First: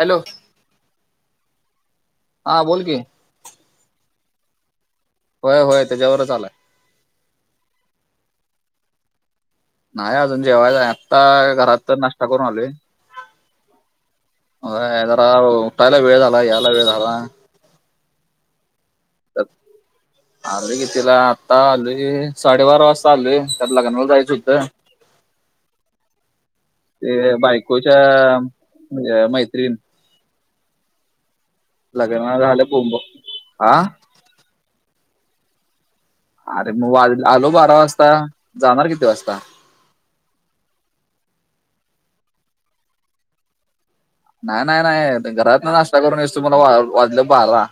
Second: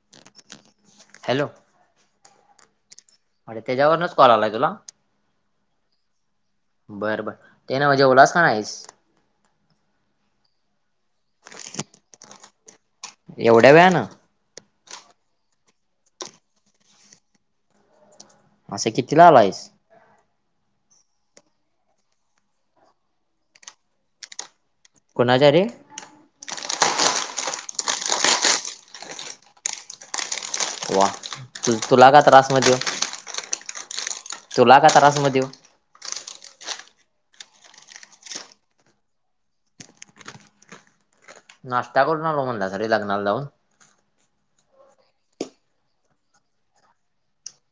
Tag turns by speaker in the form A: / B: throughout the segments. A: Hello
B: hello
A: हा बोल की
B: आणि त्याच्यावरच कॉल आलाय तुला
A: होय होय त्याच्यावरच आलाय
B: बरं बर ते ना म्हजे ओलास का नाहीस
A: नाही अजून जेव्हा आता घरात तर नाश्ता करून आलेय
B: एवढ्या वेळ ना
A: होरा उठाला वेळदला याला वळला
B: हां स कतीलावाला आहेस
A: आले की तिला आत्ता आली साडेबारा वाजता आली त्या लग्ना व जायचं होतं
B: कोणाजारी
A: ते बायकोच्या म्हणजे मैत्रीण
B: वा तु तुला का
A: लग्न झालं
B: त्रासमध्ये ये
A: बोंब हा
B: तुला का त्रासमध्ये ये
A: अरे मग वाजला आलो बारा वाजता जाणार किती वाजता
B: नाश्ता करून आलो म्हणला स र लग्नाला ला जाऊन
A: नाही नाही नाही घरात ना नाश्ता करून यस तो मला वाजलं पाला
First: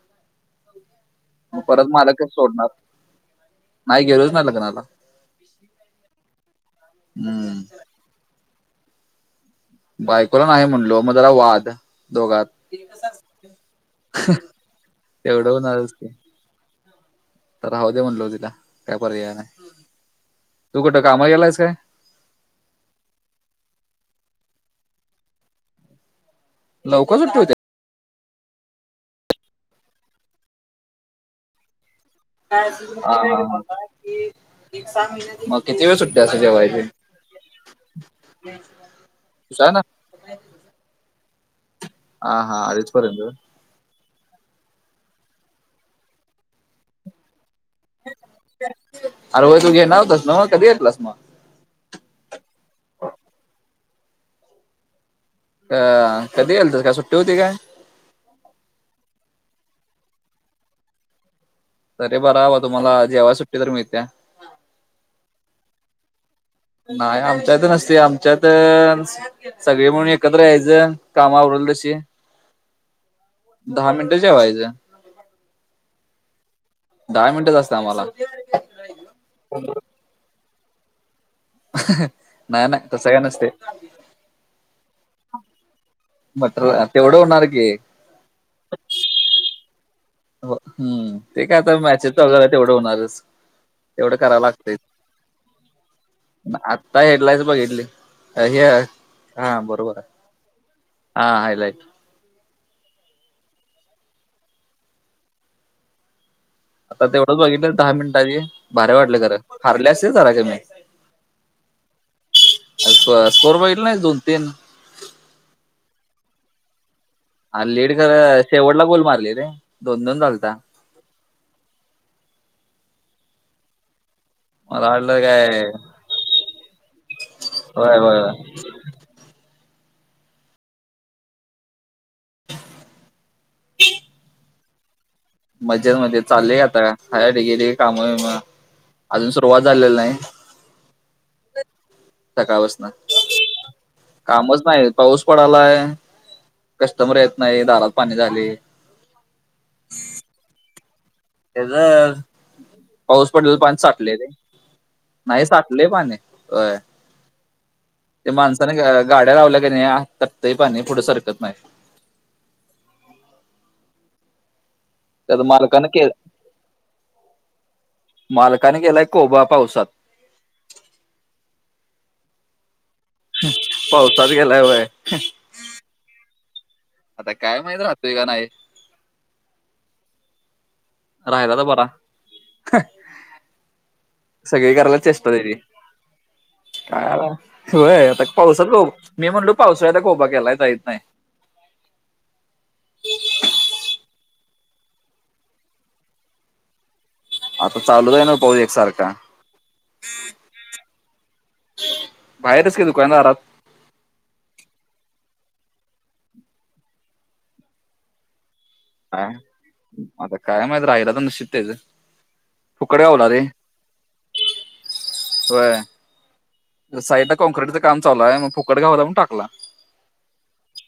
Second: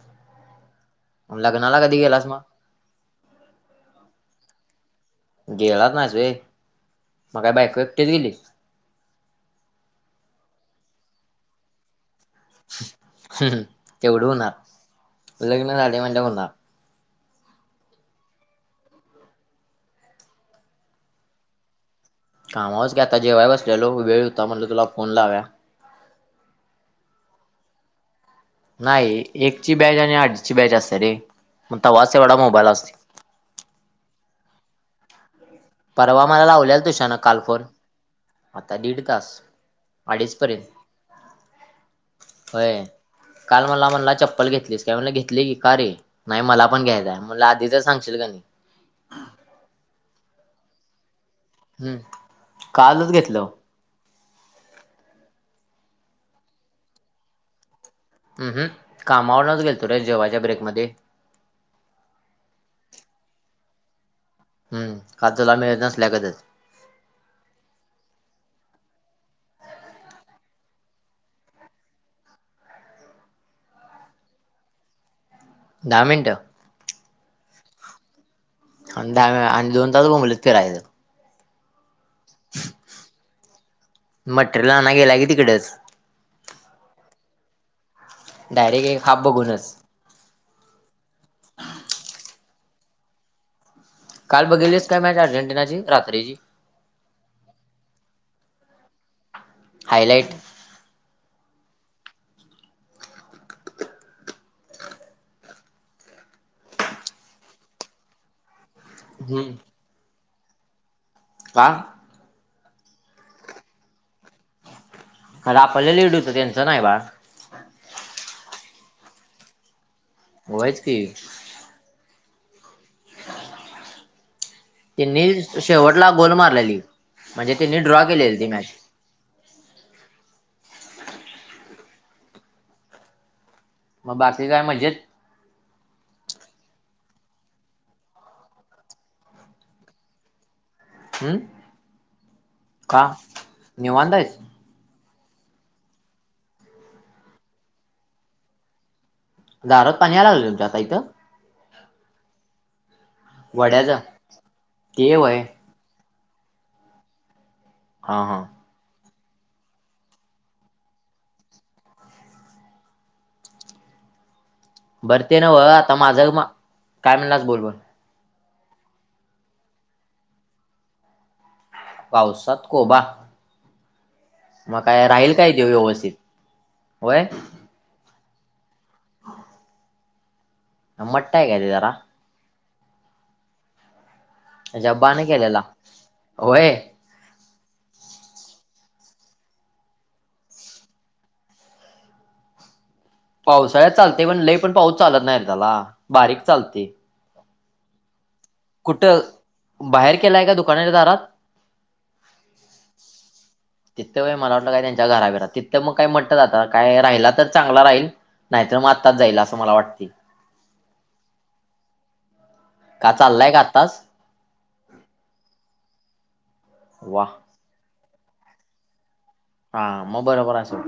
B: [unintelligible]
A: मग परत
B: कधी
A: मला का
B: गेलास मग
A: सोडणार नाही गेलोच नाही लग्नाला
B: गेलाच नाचय म काय
A: हम्म
B: बायक एकटेच गेली
A: बायकोला नाही म्हणलो मग जरा वाद दोघांत
B: तेवढ ब उ
A: तेवढं होणारच की
B: म्हट ब
A: राहू दे्या म्हणलो तिला काय परय नाही तू कुठं काम यालास काय
B: कामाच घ्या आता जेव्हाय बसलेो वेळ होता म्हण तुला फोन लाव्या
A: लवकरच
B: नाही एकची बॅच आणि आठची बॅच असते रे मग तेव्हाच एवढा मोबाईल असते
A: होता क एक सहा महिने
B: परवा मला लावलेल तुशान काल फर आता दीड तास
A: तुझा ना
B: अडीचपर्यंत
A: हा हा अरचपर्यंत
B: काल मला म्हणला चप्पल घेतलीस काय म्हणला घेतली की का रे नाही मला पण घ्यायचंय म्हलं आधीच सांगशील का नाही
A: अरे व तू घे नवतस ना म कधी येतलास मग
B: हम्म कालच घेतलं
A: अ कधी येल तरस का सुट्टी होती काय
B: हम् हम कामावरूनच गेलतो रे जेव्हाच्या ब्रेकमध्येध्ये
A: अरे बरवा तुम्हाला जेव्हा सुट्टी तर मिळत्या
B: हम् काजला मिळत नसल्या कतच
A: नाही आमच्यात नसते आमच्यात सगळे म्हणून एकत्र यायचं कामावरडेल तशी दहा मिनिटं जेवायचं
B: दहा मिनटं
A: दहा मिनिटांच असतं आम्हाला
B: अन दहा वेळा... अन दोन तास बोंबलत फिरायचं
A: हं... नाय नाय, तसं काय नसतंय.
B: मटेरियल आणायला गेलाय की तिकडेच
A: मटर... तेवढं होणार की?
B: डायरेक्ट एक हाप भगुनच
A: हम्म... ते काय आता... मॅचेत वगैर तेवढं होणारच तेवढं करावं
B: काल
A: लागतंय
B: बघेतलीस काय मॅच... अर्जेंटिनाची, रात्रीची
A: नाई... हेडलाईन्स बघितली... हे... हा बरोबर
B: हायलाइट
A: हा... हायलाइट आता तेवढंच बघितलं दहा मिनिटाची... भारी वाटलं खरं...
B: हम्म
A: हारले असतील जरा कमी
B: हा
A: [unintelligible] बगितलं नाई दोन तीन
B: आरं... आपलं लेट होतं... त्यांचं नाई बाळ
A: आरं... लीड खरं... शेवटला गोल मारली रे... दोन दोन गोल झाल्ती
B: होयच की
A: मला वाटलं
B: त्यांनी
A: काय
B: शेवटला गोल मारलेली... म्हणजे त्यांनी
A: होय
B: ड्रॉ
A: होय होय
B: केलेली ती मॅच
A: [inaudible]
B: मग बाकी काय मजेत?
A: मजेत मध्ये... चाललंय आता.... हाय आता, गेली ए, काम बीमं अजून सुरुवात झालेली नाई
B: हम्म
A: [unintelligible] सकाळ पासनं...
B: का निवांत आहेस
A: कामच नाई... पाऊस पडलाय, कस्टमर येत नाई, दारात पाणी झालंय
B: दारात पाणी यायला लागलं तुमच्या आता इथं?
A: त्याचं... पाऊस पडलेलं पाणी
B: वड्याच
A: साठलय रे,
B: ते व्हय
A: नाई साठ लै पाणी ए... होय...
B: हा
A: ते
B: हा
A: माणसं गाड्या लावल्याय की नई... टपतय पाणी, पुढे सरकत नाई
B: बरं ते
A: त्यात
B: नव्ह...
A: मालकानं
B: आता
A: के
B: माझं... काय म्हणलास... बोल बोल
A: मालकानं केलाय कोबा पावसात
B: पावसात कोबा?
A: पावतात केलाय
B: मग
A: व्हय
B: काय राहील काय व्यवस्थित होय
A: आता काय माहीत, राहतोय का नाई
B: मट्टा आहे
A: राहिला
B: काय
A: तर
B: ते
A: बरा...
B: जरा
A: हं सगळी करायला...
B: जब्बाने
A: चेष्टा त्याची
B: केलेला होय
A: काय आता... व्हय... आता पावसात, मी म्हणलो पावसाळ्यात कोबा केलाय... आता येत नाई
B: पावसाळ्यात चालतंय... पण लई पण पाऊस चालत नाई रे त्याला, बारीक चालतंय.
A: आता चालूच हे न पाऊस एक
B: कुठं, बाहेर केलाय, का दुकानाच्या दारात?
A: बाहेरच की... दुकानाच्या दारात
B: तिथं व्हय... मला वाटलं काय त्यांच्या घराबिरात. तिथं मग काय, [unintelligible] आता काय राहिला तर चांगला राहील नाईतर मग
A: काय...
B: जाईल असं मला वाटते
A: आता काय माहीत... राहिला तर नशीब त्याचं फुकट
B: का
A: गावला रे...
B: चाललाय का आत्ताच
A: व्हय
B: वा
A: साईडला कॉँक्रीिटचं काम चालू ए... मग फुकट गावला म्हणून टाकला
B: हा... मग... बरोबर असल...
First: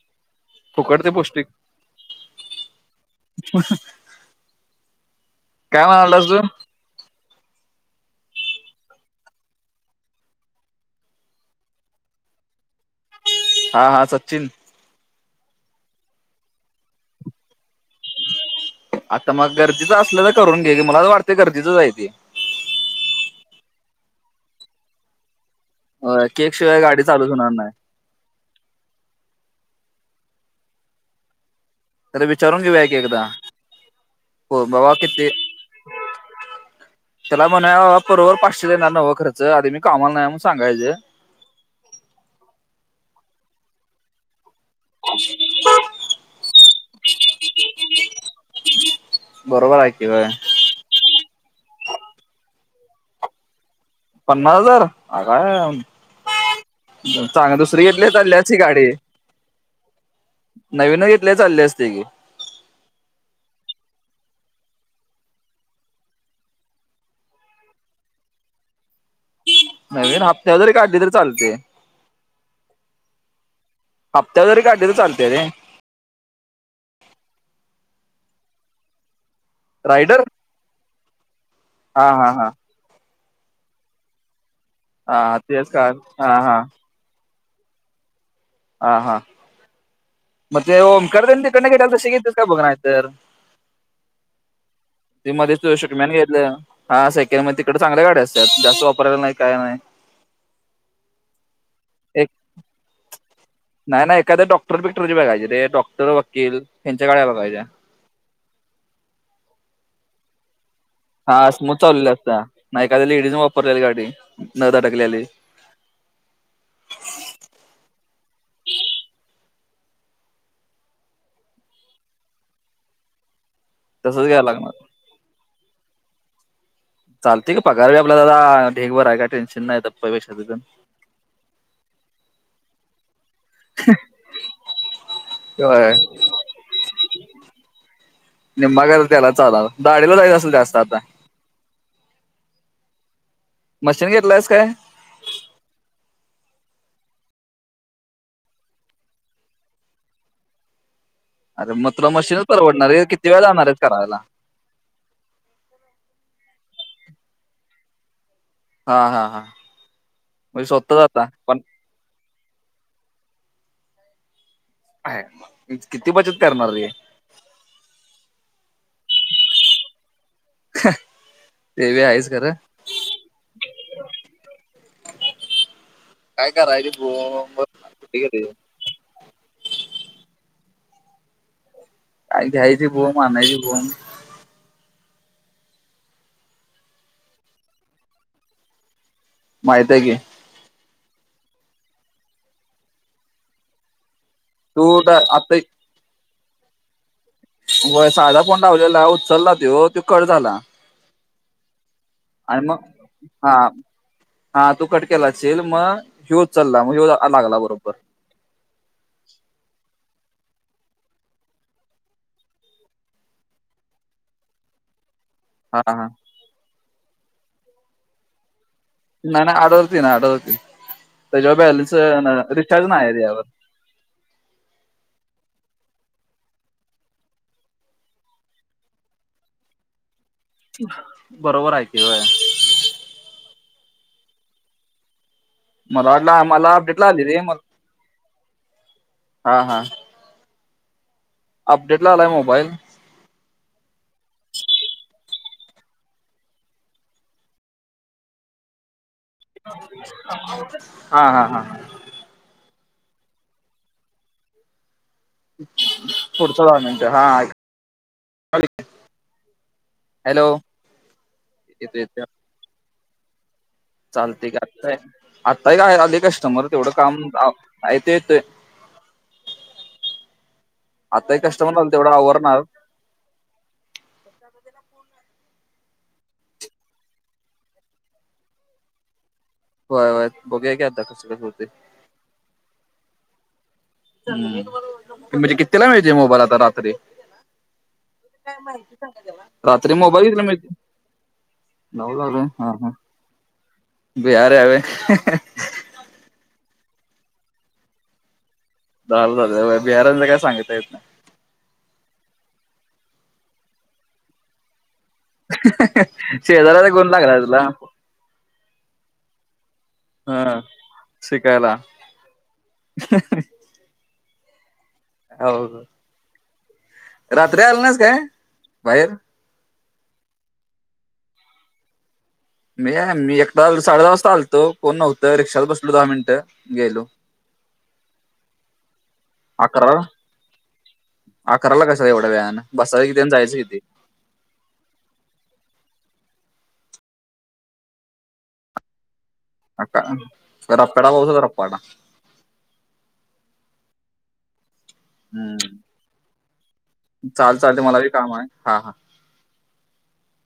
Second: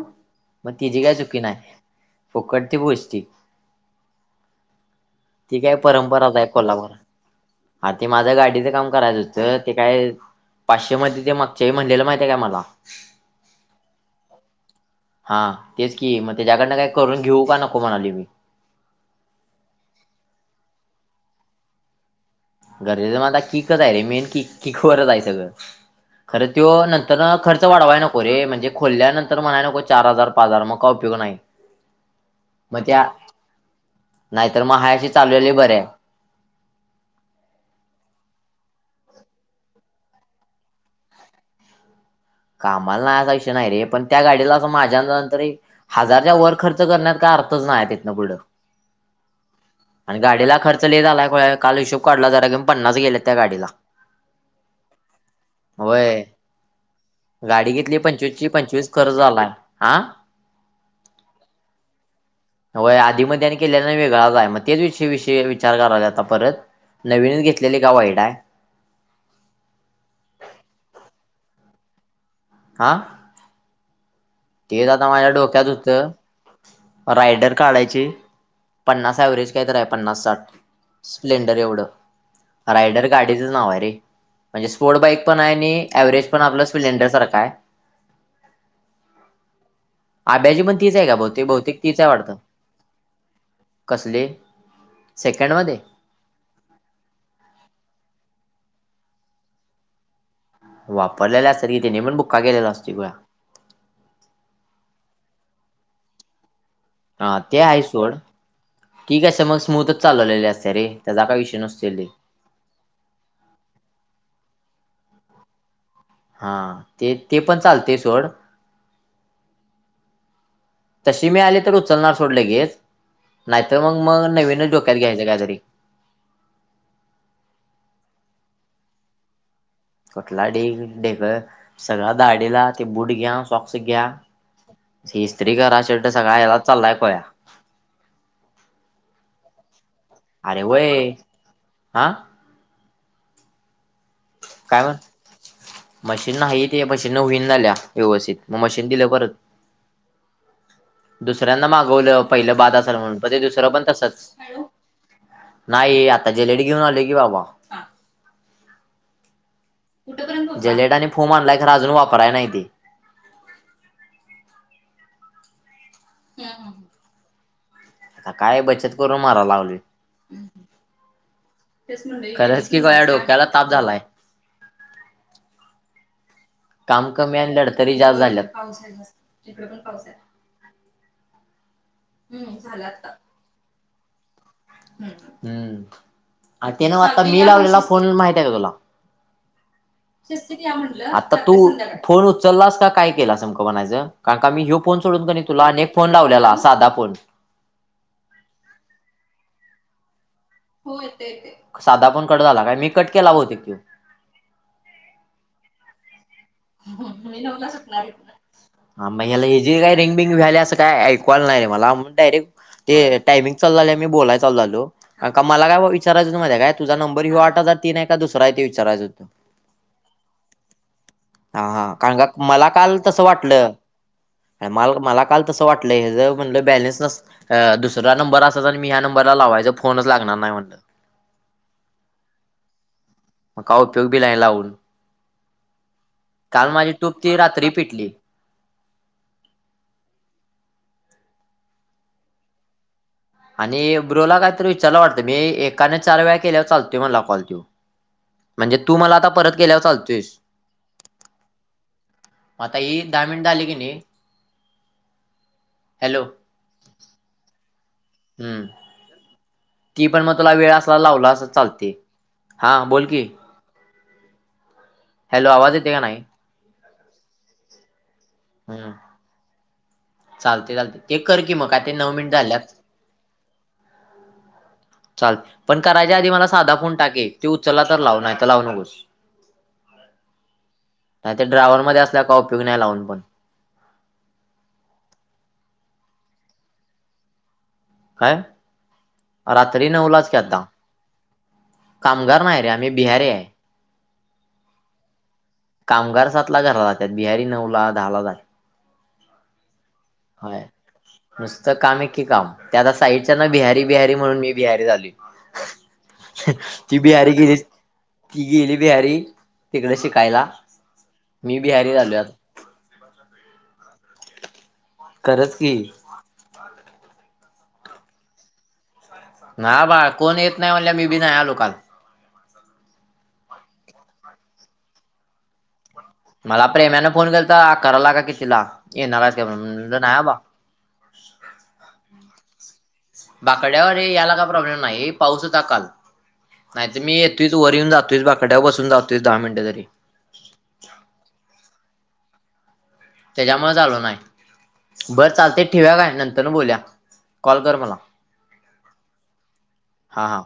B: मग तेची
A: फुकट ते
B: काय चुकी
A: पौष्टिक
B: नाय... फुकट ते पोस्ती
A: हुं हुं
B: ती काय
A: म्हणालास
B: परंपराच
A: तू
B: हे कोल्हापूरात... ते माझं गाडीचं काम करायचं होतं, ते काय पाचशेमध्ये ते मागच्या येळी, म्हणलेलं माहितेय काय मला
A: हा हा सचिन
B: हा तेच की मग त्याच्याकडन काही करून घेऊ का नको म्हणाली
A: आता मग गरजेचं असलं तर करून घे की मला तर वाटते गरजेचं हाय ते
B: गरजेचं म आता किकच आहे रे मेन क किकवररच आहे सगळं. खरं
A: केक
B: तो
A: शिवाय गाडी
B: नंतर
A: चालूच होणार
B: खर्च
A: नाही
B: वाढवाय नको. पुरे म्हणजे खोोलल्यानंतर म्हणायला नको चार हजार पाच हजार मग का उपयोग नाही
A: तर विचारून
B: मग
A: घेऊया की
B: त्या
A: एकदा
B: नाहीतर
A: हो
B: मग
A: बाबा
B: हायाशी
A: किती
B: चाललेले बरे आहे
A: त्याला म्हणा बरोबर पाचशे देणार नवं खर्च आधी मी कामाला नाही म्हून सांगायचं.
B: कामाला नाही असा विषय नाही रे पण त्या गाडीला असं मा त्याच्या नंतर हजारच्या वर खर्च करण्यात काय अर्थच नाही तिथन पुढं
A: बरोबर हाय की व
B: च झालायय काल हिशोब काढला जरा क पन्नास गेलेत त्या गाडीला
A: पन्नास हजार आग आय
B: होय
A: चांग
B: गाडी
A: दुसरी घेतली चाली
B: पंचवीसची
A: असती गाडी.
B: पंचवीस खर्च झालाय हा.
A: नवीनच घेतलेय चालले असते की
B: व्हय आधीमध्ये आणि केल्याने वेगळाच आहे मग तेच विष विषय विचार करायला आता परत नवीनीच् घेतलेली का वाईट या
A: नवीन हप्त्या जरी काढली तरी चालते
B: हा
A: हप्त्यांत तरी
B: तेच आता माझ्या
A: चालते रे
B: डोक्यात होतं रायडर काढायची पन्नास ऍव्हरेज कायतर आहे
A: रायडर
B: पन्नास साठ स्प्लेंडर एवढं
A: हा हा हा
B: रायडर गाडीचं नाव आहे रे म्हणजे स्पोर्ट बाईक
A: हा
B: पण आहे
A: तेच
B: आणि
A: का
B: एवरेज
A: हा
B: पण
A: हा
B: आपलं स््लेंडर सारखा आहे.
A: हा हा मे
B: आब्याची पण तीच आहे का
A: कर्द
B: बहुतेक
A: ते
B: बहुतेक
A: कड्कडेल
B: तीच
A: तर
B: आहे वाटतं
A: शेगिततस काय बघ नाय
B: कसली
A: ते
B: सेकंड
A: मध्येच
B: मध्ये
A: [unintelligible] घेतलं हा सेकंड म तिकडं चांगल्या गाड्या असतात जास्त वापरायला नाही काय नाही.
B: वापरलेले असत की तिने पण
A: एक
B: बुक्का केलेला असत ग
A: नाही नाही एखाद्या डॉक्टर बिकटरची बघायचे रे डॉक्टर, वकील यांच्या गाड्या
B: हा ते
A: बघायच्या
B: आहे सोड ठीक आहे अस मग स्मूथच चालवलेले असते रे त्याचा
A: हा
B: काय विषय
A: स्मूथ
B: नसते
A: चाललेले असता नाही एखाद्या लेडीजून वापरलेले गाडी नदा टकलेली
B: हा ते ते पण चालते सोड तशी मी आली तर उचलणार सोडले गेच नाहीतर मग मग
A: तसंच घ्यायला
B: नवीनच
A: लागणार
B: डोक्यात घ्यायचं काहीतरी
A: चालतेय का पगारवे आपला दादा ढेगभर आहे काय टेन्शन नाही पैशाचं
B: कुठला
A: तेन
B: डी ढेकळ सगळा दाडीला ते बूट घ्या सॉक्स घ्या इस्त्री करा
A: होय
B: शर्ट सगळा याला चाललाय कोया
A: निम्मा खर्च त्यालाच आला दाडीला जायच असेल
B: अरे
A: जास्त आता
B: वय हा
A: मशीन घेतलायस काय?
B: कायण मशीन नाही ते मशीन न होईन झाल्या व्यवस्थित मग मशीन दिलं परत दुसऱ्यांना
A: अरे मग तुला
B: मागवलं
A: मशीनच
B: पहिलं बाद
A: परवडणार
B: असल
A: आहे
B: म्हणून
A: किती
B: ते
A: वेळा जाणार
B: दुसरं
A: आहेस
B: पण
A: करायला
B: तसंच नाही आता जलेडी घेऊन आले की बाबा
A: हा हा हा म्हणजे
B: जेलेट
A: स्वतः
B: आणि
A: जाता
B: फोम आणलाय
A: पण
B: खर अजून वापराय नाही ते
A: ह किती बचत करणारी आहे.
B: आ काय बचत करून मारा लावली ते
A: बी
B: चन
A: आहेच खरं
B: खरच की काय डोक्याला ताप झालाय
A: काय करायची
B: काम कमी आणि
A: बोंब
B: लढतरी जास्त
A: कुठे गेली
B: झाल्यात पाऊस आहे जास्त तिकडे पण पाऊस आहे
A: अ घयची बोब आणायची बोब
B: हम्म ते ना आता मी लावलेला फोन महिित आहे का तुला?
A: माहिती आहे की
B: व्यवस्थित या म्हणलं आता तू फोन उचललास काय केला नेमकं म्हणायचं? कारण का मी ह्यो
A: तू
B: फोन सोडून कणी
A: आता
B: तुला अनेक फोन लावलाा साधा फोन
A: होय साधा पण लाावलेला उचलला तो तो कट झाला
B: होय ते ते साधा पण कट झाला
A: आणि
B: काय
A: मग
B: मी कट केला
A: हा
B: बहुतेक तो
A: हा तू कट केला असीलल मग हिऊ चालला मग हिऊ लागला बरोबर
B: ह म ह्याला हे जे काही रिंगबिंग वले असं काय ऐकवायला नाही मला डायरेक्ट ते टायमिंग चाल झालं मी बोलाय चालू झालो अ मला काय
A: हा हा
B: विचारयच माध्ये्या काय तझ नंबर हि आठजार तीन आहे का दुसरा आहे ते विचारयच
A: नाही आठ हजार तीन आठ हजार तीन
B: हा हा कारण मला काल
A: आहे
B: तसं
A: त्यावर
B: वाटलं काय माल मला काल तसं वाटलं जर म्हटलं बॅलन्स नसल अ दुसरा्या नंबर अस आणि मी ह्या नंबरला लावायचं फोनच लागणार नाही म्हण
A: बरोबर आहे कि वय
B: मग उपयोगबी नाही लावून
A: मला वाट
B: काल
A: मला
B: माझी
A: अपडेट ला
B: टूप
A: आले
B: ती
A: रे
B: रात्री पिटली.
A: मला हा हा अपडेट ला आलाय मोबाईल
B: आणि ब्रोला कायतरी विचारयला वाटतं मी एकाने चार वेळा केल्यावर चालतय मला कॉल तो म्हणजे तू मला आता परत चालतोयस
A: हा हा हा
B: आता ही दहा मिनिट झाली की नाही हॅलो
A: पुढचं काय म्हणते हा
B: हम्म
A: ऐक
B: ती पण मग
A: हॅलो
B: तुला वेळ अस लावला अस चालते
A: येतो येतो
B: हा बोल की
A: चालते का आताय
B: हॅलो आवाज
A: आत्ता
B: येते
A: काय
B: का नाही
A: आले कस्टमर तेवढं कामअ ते येतय
B: हम्म चालते चालते ते
A: आताही
B: कर की मग
A: कस्टमर
B: काय
A: झाल
B: ते नऊ
A: तेवढा
B: मिनिट
A: आवरणार
B: झाल्यात. चाल पण करायच्या आधी मला साधा फन टाके त उचलला तर लावूनय तर लावू नकोस
A: होयय बघूया का आता कस कस होतय
B: बऱ्याच लोकांना बघूया लावून पण
A: हम् म्हणजे किततीला मिळते मोबाईल आता रात्री काय माहिती सांग त्याला रात्री
B: नऊलाच
A: मोबाईल
B: की
A: घेतला मि
B: आता
A: नव रे
B: कामगार नाही
A: हा
B: आम्ही
A: ह
B: बिहारी आहे.
A: बीरे आ [unintelligible]
B: कामगार सातला घरा जातात बिहारी नऊ ला दहा ला जात
A: दर बेर बिहारालवे
B: हय नुसतं काम आहे की काम त्या आता साईडच्या ना बिहारी बिहारी म्हणून मी बिहारी झालोय
A: [unintelligible] शेजार् याचा
B: ती
A: गुन
B: बिहारी
A: लागला
B: गेली
A: तुला
B: ती गेली बिहारी तिकडे शिकायला
A: हा
B: मी बिहारी झालो आत
A: [unintelligible] ह
B: खरंच
A: हाव
B: की.
A: रात्री आल नाहीस काय बाहेर
B: ना बा कोण येत नाही म्हणल्या मी बी नाही आलो काल
A: मी मी एक साडे दहा वाजता आलतो कोण नव्हतं रिक्षाला बसलो दहा मिनटं
B: मला प्रेमानें फोन केलता तर करायला का कितीिला येणार का नाही अबा
A: आकराला कस काय एवढे वेळान
B: बाकड्यावर याला काय प्रॉब्लेम नाही पाऊस होता काल नाही त मी येतोच वर येन जातोयस बाकड्यावर बसून जातोस दहा मिनट
A: रपपाटा पाहस हो रपपाटा
B: त्याच्यामुळे झालो नाही बरं चालते
A: हम्म
B: ठेव्या का नंतर बोलल्या
A: चाल चालते मला काम आहे हा हा
B: हा हा